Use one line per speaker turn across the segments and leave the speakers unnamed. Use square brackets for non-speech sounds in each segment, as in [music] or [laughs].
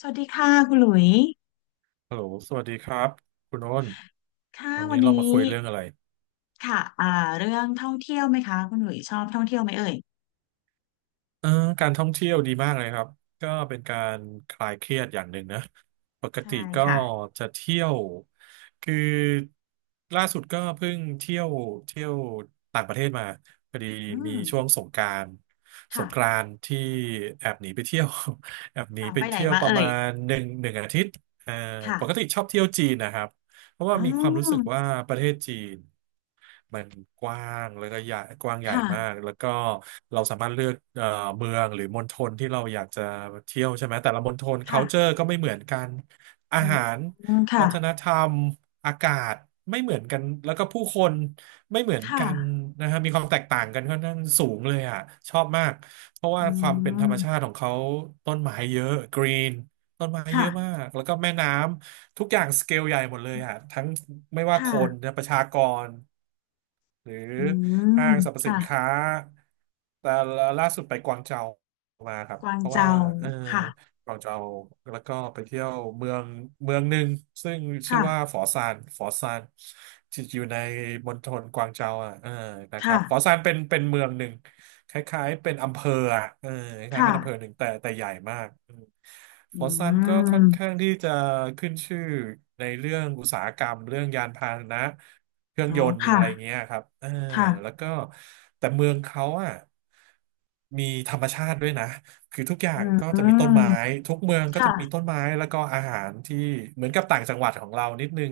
สวัสดีค่ะคุณหลุย
ฮัลโหลสวัสดีครับคุณโอ้น
ค่ะ
วัน
วั
นี้
นนี
เรามา
้
คุยเรื่องอะไร
ค่ะเรื่องท่องเที่ยวไหมคะคุณหลุยชอบท่องเที่ยวไหมเอ่ย
เออการท่องเที่ยวดีมากเลยครับก็เป็นการคลายเครียดอย่างหนึ่งนะปกติ
ใช่
ก็
ค่ะ
จะเที่ยวคือล่าสุดก็เพิ่งเที่ยวเที่ยวต่างประเทศมาพอดี
อื
มี
ม
ช่วงสงกรานต์สงกรา
ค่ะ
นต์ที่แอบหนีไปเที่ยว [laughs] แอบหนี
อ่า
ไป
ไปไหน
เที่ยว
มา
ประ
เอ่
มา
ย
ณหนึ่งอาทิตย์เอ่อ
ค่ะ
ปกติชอบเที่ยวจีนนะครับ เพราะ
อ๋
ว่า
อ
มีความรู้สึกว่าประเทศจีนมันกว้างแล้วก็ใหญ่กว้างใหญ่มาก
ค่ะ
แล้วก็เราสามารถเลือกเมืองหรือมณฑลที่เราอยากจะเที่ยวใช่ไหมแต่ละมณฑล
ค่ะ
culture ก็ไม่เหมือนกันอา
อื
หาร
ม
วั
ค่ะ
ฒนธรรมอากาศไม่เหมือนกันแล้วก็ผู้คนไม่เหมือน
ค่ะ
กันนะฮะมีความแตกต่างกันค่อนข้างสูงเลยอ่ะชอบมากเพราะ
อื
ว่าความเป็นธรรมชา
ม
ติของเขาต้นไม้เยอะกรีนต้นไม้เย
ค่ะ
อะมากแล้วก็แม่น้ำ ทุกอย่างสเกลใหญ่หมดเลยอะทั้งไม่
ค
ว่าคน
่ะ
นะประชากรหรือ
อื
ห้า
ม
งสรรพสิ
ค่ะ
นค้าแต่ล่าสุดไปกวางเจามาครับ
กวาง
เพราะว่า
เจา
เออ
ค่ะ
กวางเจาแล้วก็ไปเที่ยวเมืองเมืองหนึ่งซึ่งชื่อว่า
ค่ะ
ฝอซานฝอซานที่อยู่ในมณฑลกวางเจาอ่ะนะครั
ค่ะ
บฝอซานเป็นเมืองหนึ่ง คล้ายๆเป็นอำเภออะคล้ายๆ
ค่ะ
เป็นอำเภอหนึ่งแต่ใหญ่มากอืม
อื
ฟอสซันก็ค่อ
ม
นข้างที่จะขึ้นชื่อในเรื่องอุตสาหกรรมเรื่องยานพาหนะเครื่อง
อ๋อ
ยนต์
ค่ะ
อะไรเงี้ยครับเออแล้ว
ค่ะ
ก็แต่เมืองเขาอ่ะมีธรรมชาติด้วยนะคือทุกอย่า
อื
งก็จะมีต้น
ม
ไม้ทุกเมืองก็
ค่ะ
จะมีต้นไม้แล้วก็อาหารที่เหมือนกับต่างจังหวัดของเรานิดนึง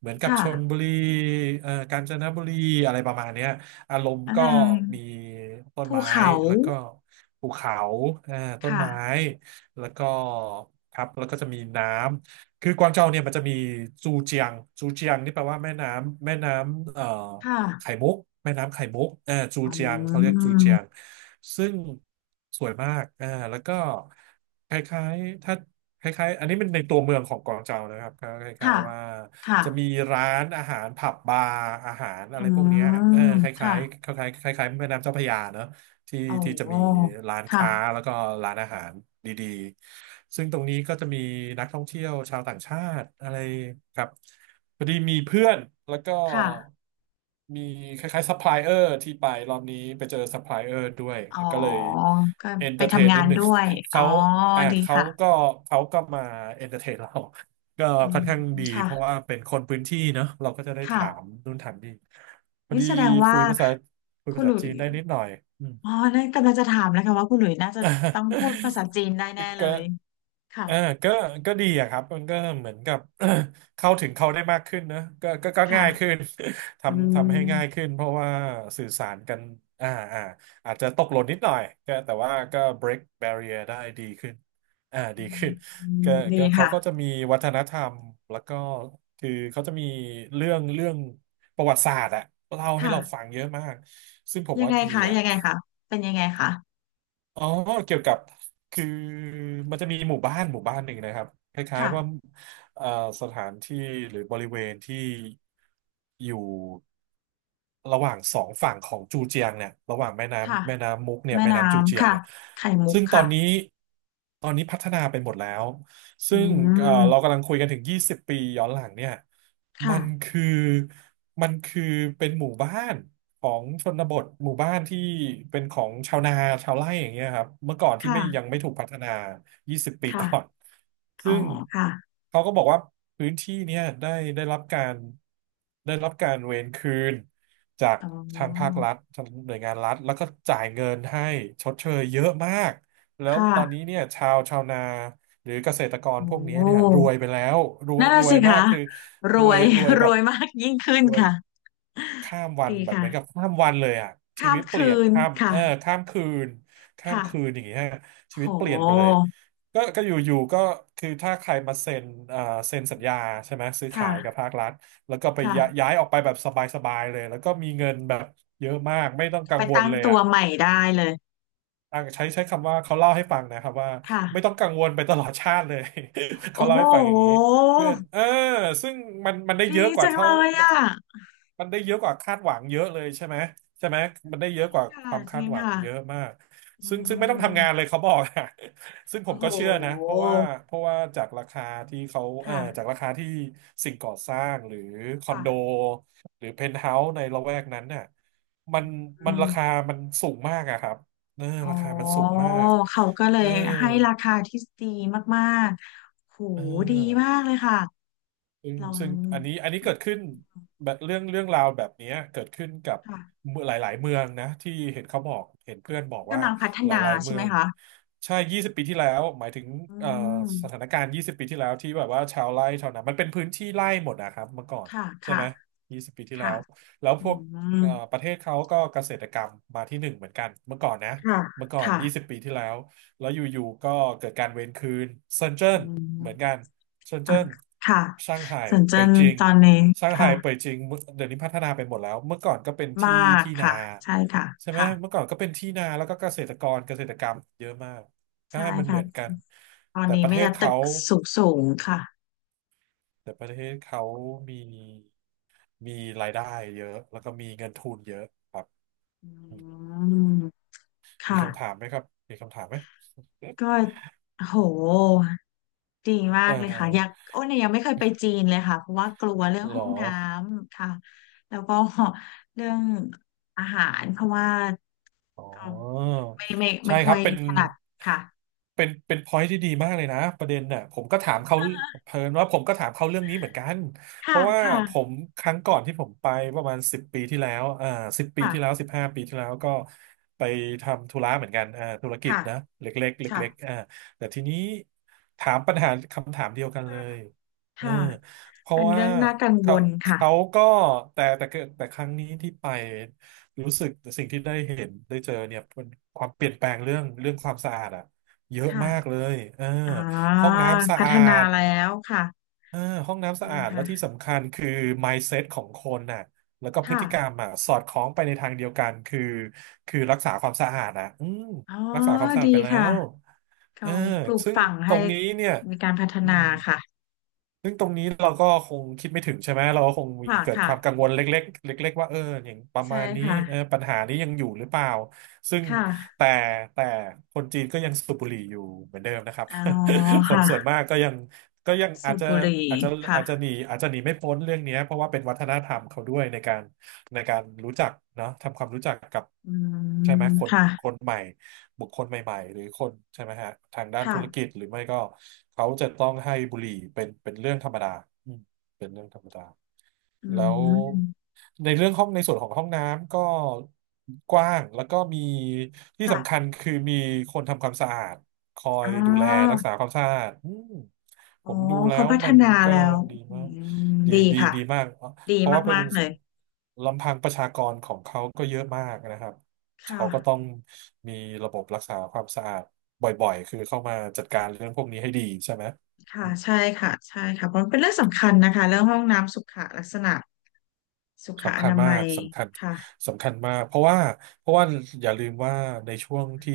เหมือน
ค
กับชลบุ
่ะ
รีกาญจนบุรีอะไรประมาณเนี้ย อารมณ์
อา
ก็
จารย์
มีต้น
ภู
ไม้
เขา
แล้วก็ภูเขาอ่าต้น
ค่ะ
ไม้แล้วก็ครับแล้วก็จะมีน้ำ คือกวางโจวเนี่ยมันจะมีจูเจียงจูเจียงนี่แปลว่าแม่น้ำ
ค่ะ
ไข่มุกแม่น้ำไข่มุกเออจู
อื
เจียงเขาเรียกจูเจียง
ม
ซึ่งสวยมากอ่าแล้วก็คล้ายๆถ้า คล้ายๆอันนี้เป็นในตัวเมืองของกวางเจานะครับก็คล้าย
ค่ะ
ๆว่า
ค่ะ
จะมีร้านอาหารผับบาร์อาหารอะ
อื
ไรพวกเนี้ยเออ
ม
คล้า
ค่ะ
ยๆคล้ายๆคล้ายๆแม่น้ำเจ้าพระยาเนอะ ที่ที่จะ
โอ้
มีร้าน
ค่ะ
ค้าแล้วก็ร้านอาหารดีๆซึ่งตรงนี้ก็จะมีนักท่องเที่ยวชาวต่างชาติอะไรครับพอดีมีเพื่อนแล้วก็
ค่ะ
มีคล้ายๆซัพพลายเออร์ที่ไปรอบนี้ไปเจอซัพพลายเออร์ด้วย
อ๋อ
ก็เลย
ก็
เอน
ไป
เตอร์เทน
ทำงา
นิด
น
หนึ่ง
ด้วย
[laughs]
อ๋อ
เขาอ่า
ดีค่ะ
เขาก็มาเอนเตอร์เทนเรา [laughs] ก็
อื
ค่อ
ม
นข้างดี
ค่ะ
เพราะว่าเป็นคนพื้นที่เนอะเราก็จะได้
ค่ะ
ถามนู่นถามนี่พอ
นี่
ดี
แสดงว่า
คุยภาษาคุย
คุ
ภา
ณห
ษา
ลุ
จี
ย
นได้นิดหน่อย
อ๋อนั่นกำลังจะถามแล้วค่ะว่าคุณหลุยน่าจะต้องพูดภาษาจีนได้แน่
[laughs]
เล
ก็
ยค่ะ
เออก็ก็ดีอะครับมันก็เหมือนกับ [coughs] [clears throat] เข้าถึงเขาได้มากขึ้นเนอะก็ก็ง่ายขึ้
ค่ะ
น [laughs]
อื
ทำให้ง่าย
ม
ขึ้นเพราะว่าสื่อสารกันอ่าอ่าอาจจะตกหล่นนิดหน่อยก็แต่ว่าก็ break barrier ได้ดีขึ้นอ่า
อื
ดี
ม
ขึ้นก็
ดี
เขา
ค่ะ
ก็จะมีวัฒนธรรมแล้วก็คือเขาจะมีเรื่องประวัติศาสตร์อะเล่าให้
ค่ะ
เราฟังเยอะมากซึ่งผม
ยัง
ว่า
ไง
ดี
คะ
อ่ะ
ยังไงคะเป็นยังไงคะ
อ๋อ เกี่ยวกับ คือ มันจะมีหมู่บ้าน หมู่บ้านหนึ่งนะครับ คล้ายๆว่า
ค่ะ
เอ่อสถานที่หรือบริเวณที่อยู่ระหว่างสองฝั่งของจูเจียงเนี่ยระหว่างแม่
ค่ะ
น้ำแม่น้ำมุกเนี่ย
แม่
แม่
น้
น้ำจูเจี
ำ
ยง
ค่ะ
เนี่ย
ไข่มุก
ซึ่ง
ค่ะ
ตอนนี้พัฒนาไปหมดแล้ว
อื
ซึ่งเรา
ม
กำลังคุยกันถึงยี่สิบปีย้อนหลังเนี่ยมัน
ค่ะ
คือมันคือเป็นหมู่บ้านของชนบทหมู่บ้านที่เป็นของชาวนาชาวไร่อย่างเงี้ยครับเมื่อก่อนที่ไม่ยัง
ค่ะ
ไม่ถูกพัฒนา20ปีก่อน
ค่ะอ๋อ
ซึ่ง
ค่ะ
เขาก็บอกว่าพื้นที่เนี่ยได้รับการเวรคืนจาก
อ๋อ
ทางภาครัฐทางหน่วยงานรัฐแล้วก็จ่ายเงินให้ชดเชยเยอะมากแล้
ค
วตอนนี้
่ะ
เนี่ยชาวนาหรือเกษตรกรพวกนี้เนี่ย
โอ้
รวยไปแล้ว
นั่น
ร
น่ะ
ว
สิ
ยมา
คะ
กคือ
รวย
รวย
[laughs] ร
แบบ
วยมากยิ่งขึ้น
รวย
ค่ะ
ข้ามวัน
ดี
แบบเห
ค่ะ
มือนกับข้ามวันเลยอ่ะชี
ข้า
วิ
ม
ตเปลี่
คื
ยน
น
ข้ามเอ
ค่ะ
อข้ามคืน
ค่ะ
อย่างเงี้ยชี
โ
วิตเปลี่ยนไปเลย
ห
ก็อยู่ๆก็คือถ้าใครมาเซ็นอ่าเซ็นสัญญาใช่ไหมซื้อขา
ค่ะ
ยกับภาครัฐแล้วก็ไปย้าย
ค่ะ
ย้ายออกไปแบบสบายๆเลยแล้วก็มีเงินแบบเยอะมากไม่ต้องกั
ไป
งวล
ตั้ง
เลย
ตัว
อ่ะ
ใหม่ได้เลย
อ่ะใช้คำว่าเขาเล่าให้ฟังนะครับว่า
ค่ะ
ไม่ต้องกังวลไปตลอดชาติเลย [laughs]
โอ้
เขาเล่า
โห
ให้ฟังอย่างนี้เพื่อนซึ่งมันได้
ดี
เยอะกว่า
จัง
เท่า
เลย
มัน
อ่ะ
มันได้เยอะกว่าคาดหวังเยอะเลยใช่ไหมมันได้เย
จ
อะ
ริ
ก
ง
ว่าค
ค่ะ
วาม
จ
คา
ริ
ด
ง
หวัง
ค่ะ
เยอะมาก
อื
ซึ่งไม่ต้องทำงานเลย
ม
เขาบอกอะ [laughs] ซึ่งผ
โอ้
ม
โห
ก็เชื่อนะเพราะว่าจากราคาที่เขา
ค่ะ
จากราคาที่สิ่งก่อสร้างหรือคอน
ค่ะ
โดหรือเพนท์เฮาส์ในละแวกนั้นเนี่ยมันมั
อื
น
ม
ราคามันสูงมากอะครับ
อ๋อ
ราคามันสูงมาก
เขาก็เล
เออ
ยให้ราคาที่ดีมากๆโห
เอ
ดีมาก
อ
เลยค่ะ
ซึ่ง
เรา
ซึ่งอันนี้เกิดขึ้นแบบเรื่องราวแบบเนี้ยเกิดขึ้นกับ
ค่ะ
เมือหลายๆเมืองนะที่เห็นเขาบอกเห็นเพื่อนบอกว่า
กำลังพัฒ
ห
นา
ลายๆ
ใช่
เมื
ไห
อ
ม
ง
คะ
ใช่ยี่สิบปีที่แล้วหมายถึง
อื
เอ่อสถาน
ม
การณ์ยี่สิบปีที่แล้วที่แบบว่าชาวไร่ชาวนามันเป็นพื้นที่ไร่หมดนะครับเมื่อก่อน
ค่ะ
ใช่
ค่ะ
ไหมยี่สิบปีที่แล้
ค่ะ
วแล้ว
อื
พวก
ม
ประเทศเขาก็เกษตรกรรมมาที่หนึ่งเหมือนกันเมื่อก่อนนะ
ค่ะ
เมื่อก่อน
ค่ะ
ยี่สิบปีที่แล้วแล้วอยู่ๆก็เกิดการเวรคืนเซินเจิ้
อื
นเหมือนกั
ม
น เซิน
อ่ะ
เจิ้น
ค่ะ
ช่างไห่
สวนเจ
เป่ย
น
จิง
ตอนนี้
ช่างไห่เป่ย
ค่ะ
จิง เดี๋ยวนี้พัฒนาไปหมดแล้วเมื่อก่อนก็เป็น
ม
ที่
าก
ที่นา
ค่ะ ใช่ค่ะ
ใช่ไหม
ค่ะ
เมื่อก่อนก็เป็นที่นาแล้วก็เกษตรกรรมเยอะมากใช่
ใช่
มันเห
ค่ะ
มือนกัน
ตอน
แต่
นี้
ประ
ไม
เทศ
แต่ได้ตึ
เขา
กสูงสูงค่ะ
แต่ประเทศเขามีมีรายได้เยอะแล้วก็มีเงินทุนเยอะครับ
อื
อืม
ม ค
มีคำถาม
่ะ
ไหมครับมีคำถามไหม
ก็โหดีมา
เอ
กเลยค่ะอยาก
อ
โอ้เนี่ยยังไม่เคยไปจีนเลยค่ะเพราะว่ากลัวเรื่อง
เหร
ห้อ
อ
งน้ำค่ะแล้วก็เรื่องอาหารเพราะว่า
อ๋อ
ก็ไม่
ใช่ค
ค่อ
รับ
ย
เป็น
ถนัดค่ะ
เป็นเป็นพอยที่ดีมากเลยนะประเด็นน่ะผมก็ถามเขาเพิ่นว่าผมก็ถามเขาเรื่องนี้เหมือนกันเพ
ค่ะ
ราะว่า
ค่ะ
ผมครั้งก่อนที่ผมไปประมาณสิบปีที่แล้วสิบปีที่แล้ว
ค่ะ
15 ปีที่แล้วก็ไปทำธุระเหมือนกันธุรกิจ
ค่ะ
นะเล็กๆ
ค่ะ
เล็กๆแต่ทีนี้ถามปัญหาคำถามเดียวกันเลยเออ
ค่ะ
เพราะ
เป็น
ว่า
เรื่องน่ากังว
เขา
ลค่ะ
เขาก็แต่แต่แต่ครั้งนี้ที่ไป รู้สึกสิ่งที่ได้เห็นได้เจอเนี่ยเป็นความเปลี่ยนแปลงเรื่องความสะอาดอะเยอะ
ค่ะ
มากเลย
อ่า
ห้องน้ำสะ
พัฒ
อา
นา
ด
แล้วค่ะ
เออห้องน้ำสะ
ดี
อาดและที่
ค่ะ
สำคัญคือ mindset ของคนน่ะแล้วก็พฤ
ค่ะ
ติกรรมอ่ะสอดคล้องไปในทางเดียวกันคือรักษาความสะอาดอ่ะอืม
อ๋อ
รักษาความสะอา
ดี
ดไปแล้
ค่ะ
วเอ
เขา
อ
ปลูก
ซึ่ง
ฝัง
ต
ให้
รงนี้เนี่ย
มีการพัฒ
อื
นา
ม
ค่ะ
ซึ่งตรงนี้เราก็คงคิดไม่ถึงใช่ไหม เราก็คงมี
ค่ะ
เกิด
ค่ะ
ความกังวลเล็กๆเล็กๆว่าอย่างประ
ใช่
มาณนี้
ค่ะ
ปัญหานี้ยังอยู่หรือเปล่า ซึ่ง
ค่ะ
แต่แต่คนจีนก็ยังสูบบุหรี่อยู่เหมือนเดิมนะครับ
อ๋อ
[laughs] คนส่วน
ค่ะ
มากก็ยัง
สูบบุหรี่
อาจจะ
ค่ะ
อาจจะหนีไม่พ้นเรื่องเนี้ยเพราะว่าเป็นวัฒนธรรมเขาด้วยในการรู้จักเนาะทำความรู้จักกับ
อื
ใช่ไห
ม
มคน
ค่ะ
คนใหม่ บุคคลใหม่ๆหรือคนใช่ไหมฮะทางด้านธุรกิ
ค่ะ
จหรือไม่ก็เขาจะต้องให้บุหรี่เป็นเรื่องธรรมดาอืมเป็นเรื่องธรรมดา
อื
แล้ว
ม
ในเรื่องห้องในส่วนของห้องน้ำก็กว้างแล้วก็มีที่สำคัญ
ค่ะ
คือมีคนทำความสะอาดคอ
อ๋
ย
อ
ดูแลรักษาความสะอาดอืม
อ๋
ผ
อ
มดูแล้
เขา
ว
พัฒ
มัน
นา
ก็
แล้ว
ดี
อื
มาก
ม
ดี
ดี
ดี
ค่ะ
ดีมากเ
ดี
พราะว่า
มากๆเลย
ลำพังประชากรของเขาก็เยอะมากนะครับ
ค่ะ
เขาก็ต้องมีระบบรักษาความสะอาดบ่อยๆ คือเข้ามาจัดการเรื่องพวกนี้ให้ดีใช่ไหม
ค่ะใช่ค่ะใช่ค่ะเพราะมันเป็นเรื่องสำคัญนะคะ เรื่องห้องน้ำสุขลักษณะสุขอ
สำคัญ
นา
มา
มั
ก
ย
สำคัญ
ค่ะ
สำคัญมากเพราะว่าอย่าลืมว่าในช่วงที่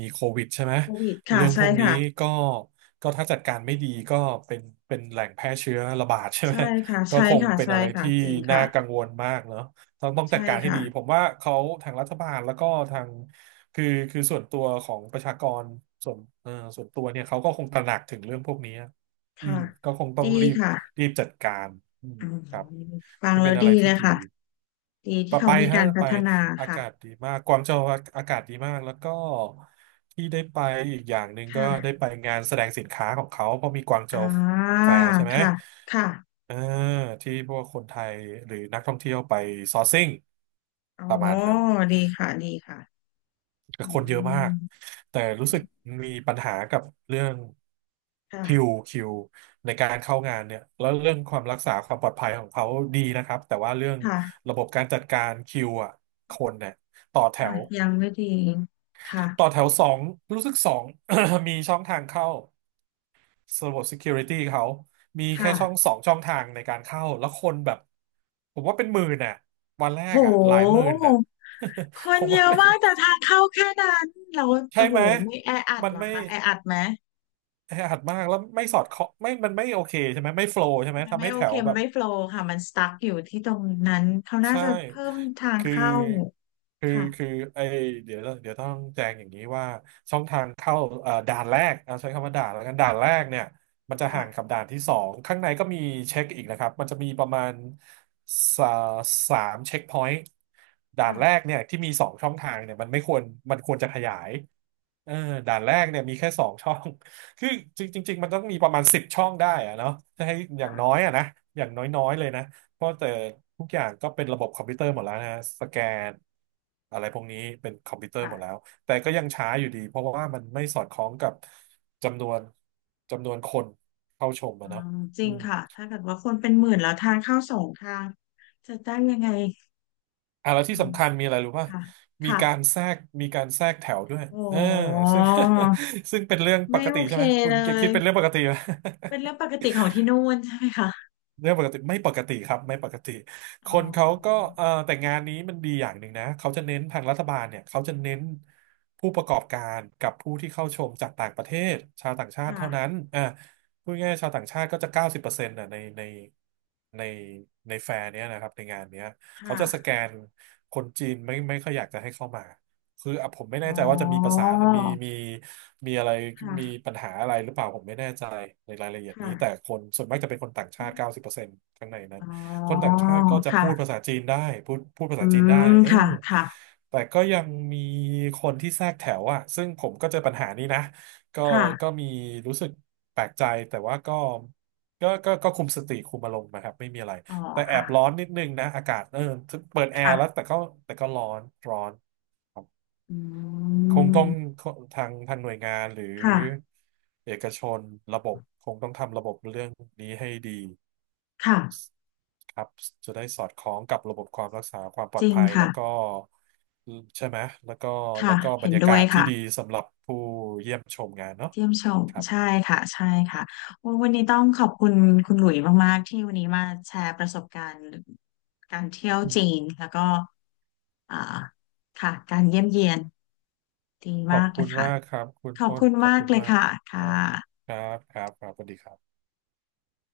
มีโควิดใช่ไหม
โควิดค่ะ
เรื่องพ
ใช่
วกนี้
ค่ะ
ก็ก็ถ้าจัดการไม่ดีก็เป็นเป็นแหล่งแพร่เชื้อระบาดใช่ไหม
ใช่ค่ะ
[laughs] ก็
ใช่
คง
ค่ะ
เป็น
ใช่
อะไร
ค่ะ
ที่
จริง
น่า
ค่ะ
กังวลมากเนาะต้องจั
ใช่
ดการให้
ค่ะ
ดีผมว่าเขาทางรัฐบาลแล้วก็ทางคือคือส่วนตัวของประชากรส่วนส่วนตัวเนี่ยเขาก็คงตระหนักถึงเรื่องพวกนี้ อื
ค่ะ
มก็คงต้อ
ดี
งรีบ
ค่ะ
รีบจัดการอืม
อืม
ครับ
ฟัง
ก็
แล้
เป็
ว
นอะ
ดี
ไร
เล
ที่
ย
ดี
ค่ะดี
ไป
ที่เขา
ไป
มี
ฮะ
การพั
ไป
ฒนา
อา
ค่ะ
กาศดีมากกวางโจวอากาศดีมากแล้วก็ที่ได้ไปอีกอย่างหนึ่งก็ได้
ค่ะ
ไปงานแสดงสินค้าของเขาเพราะมีกวางโจ
อ่
ว
า
แฟร์ใช่ไหม
ค่ะค่ะ
เออที่พวกคนไทยหรือนักท่องเที่ยวไปซอร์ซิ่ง
อ๋อ
ประมาณนั้น
ดีค่ะดีค่ะอื
คนเยอะมาก
ม
แต่รู้สึกมีปัญหากับเรื่องคิว
ค่ะ
คิวในการเข้างานเนี่ยแล้วเรื่องความรักษาความปลอดภัยของเขาดีนะครับแต่ว่าเรื่อง
ค่ะ
ระบบการจัดการคิวอ่ะคนเนี่ยต่อแถ
ค่ะ
ว
ยังไม่ดี
ต่อ
ค่ะ
แถวสอง [coughs] มีช่องทางเข้าระบบ security เขามีแค่ช่อง
ค่ะ
สองช่องทางในการเข้าแล้วคนแบบผมว่าเป็นหมื่นน่ะวันแร
โ
กอ่ะหลายหมื่
ห
นน่ะ
ค
[laughs] ผ
น
ม
เย
ว่า
อะ
เป็น
มากแต่ทางเข้าแค่นั้นเรา
ใช่
โห
ไหม
ไม่แออัด
มัน
เหรอ
ไม่
คะแออัดไหม
แออัดมากแล้วไม่สอดเคาะไม่มันไม่โอเคใช่ไหมไม่โฟล์ใช่ไหม
มัน
ทำ
ไม่
ให้
โอ
แถ
เค
ว
มั
แบ
น
บ
ไม่โฟลว์ค่ะมันสตั๊กอยู่ที่ตรงนั้นเขาน่า
ใช่
จะเพิ่มทาง
คือ
เข้า
คือ
ค่ะ
คือไอเดี๋ยวต้องแจ้งอย่างนี้ว่าช่องทางเข้าด่านแรกเอาใช้คำว่าด่านแล้วกันด่านแรกเนี่ยมันจะ
ค่ะ
ห่างกับด่านที่สอง ข้างในก็มีเช็คอีกนะครับ มันจะมีประมาณสาสามเช็คพอยต์ด่านแร
ค่ะ
กเนี่ยที่มีสองช่องทางเนี่ยมันไม่ควรมันควรจะขยายเออด่านแรกเนี่ยมีแค่สองช่อง [laughs] คือจริงจริงๆมันต้องมีประมาณ10 ช่องได้อะเนาะจะให้อย่างน้อย
ค่ะ
อะนะอย่างน้อยๆเลยนะ เพราะแต่ทุกอย่างก็เป็นระบบคอมพิวเตอร์หมดแล้วนะฮะสแกนอะไรพวกนี้เป็นคอมพิวเตอร์หมดแล้ว
ค่ะ
แต่ก็ยังช้าอยู่ดีเพราะว่ามันไม่สอดคล้องกับจำนวนจำนวนคนเข้าชม
อื
อะเนาะ
มจริ
อื
ง
ม
ค่ะถ้าเกิดว่าคนเป็นหมื่นแล้วทางเข้าสองทางจะได้ยังไง
อ่ะแล้ว
อื
ที่
ม
สำคัญมีอะไรรู้ป่ะ
ค่ะค่ะ
มีการแทรกแถวด้วย
โอ้
เออซึ่ง [laughs] ซึ่งเป็นเรื่องป
ไม่
ก
โอ
ติ
เค
ใช่ไหมคุ
เล
ณจะ
ย
คิดเป็นเรื่องปกติไหม
เป็นเรื่องปกติของที่นู่นใช่ไหมคะ
เรื่องปกติไม่ปกติครับไม่ปกติค
อ๋อ
นเขาก็แต่งานนี้มันดีอย่างหนึ่งนะเขาจะเน้นทางรัฐบาลเนี่ยเขาจะเน้นผู้ประกอบการกับผู้ที่เข้าชมจากต่างประเทศชาวต่างชาติเท่านั้
ค่ะ
นอ่าพูดง่ายๆชาวต่างชาติก็จะเก้าสิบเปอร์เซ็นต์่ะในในในแฟร์เนี้ยนะครับในงานเนี้ยเขา
ค่ะ
จะสแกนคนจีนไม่ค่อยอยากจะให้เข้ามา คืออ่ะผมไม่แน่
อ๋อ
ใจว่าจะมีภาษามีมีมีอะไร
ค
มี
่ะ
ปัญหาอะไรหรือเปล่าผมไม่แน่ใจในรายละเอียด
ค่ะ
นี้แต่คนส่วนมากจะเป็นคนต่างชาติเก้าสิบเปอร์เซ็นต์ข้างในนั้น
อ๋อ
คนต่างชาติก็จะพูดภา
ค่ะ
ษาจีนได้พูดภา
อื
ษาจีนได้
ม
เออ
ค่ะค่ะ
แต่ก็ยังมีคนที่แทรกแถวอ่ะซึ่งผมก็เจอปัญหานี้นะก็ก็
ค่ะ
มีรู้สึกแปลกใจแต่ว่าก็ก็คุมสติคุมอารมณ์นะครับไม่มีอะไร
อ๋อ
แต่แอ
ค่ะ
บร้อนนิดนึงนะอากาศเออเปิดแอร์แล้ว
ค่ะ
แต่ก็ร้อนร้อน
อื
คงต้อง
ม
ทางหน่วยงานหรือ
ค่ะ
เอกชนระบบคงต้องทำระบบเรื่องนี้ให้ดี
ค่ะ
ครับจะได้สอดคล้องกับระบบความรักษาความปล
จ
อด
ริง
ภัยแล้
ค่ะ
วก็ใช่ไหมแล้วก็แล้
ค่ะ
วก็บร
เห็น
รยา
ด้
กา
วย
ศที่
ค่ะ
ดีสำหรับผู้เยี่ยมชมงานเนาะ
เยี่ยมชม
ครับ
ใช่ค่ะใช่ค่ะโอ้วันนี้ต้องขอบคุณคุณหลุยมาก ๆ ที่วันนี้มาแชร์ประสบการณ์การเที่ยวจีน แล้วก็อ่าค่ะการเยี่ยมเยียน ดี
ข
มา
อบ
กเล
คุ
ย
ณ
ค่ะ
มากครับคุณ
ขอบ
อ้น
คุณ
ขอบ
มาก
คุณ
เลย
มาก
ค่ะ
ค
ค่ะ
รับครับสวัสดีครับ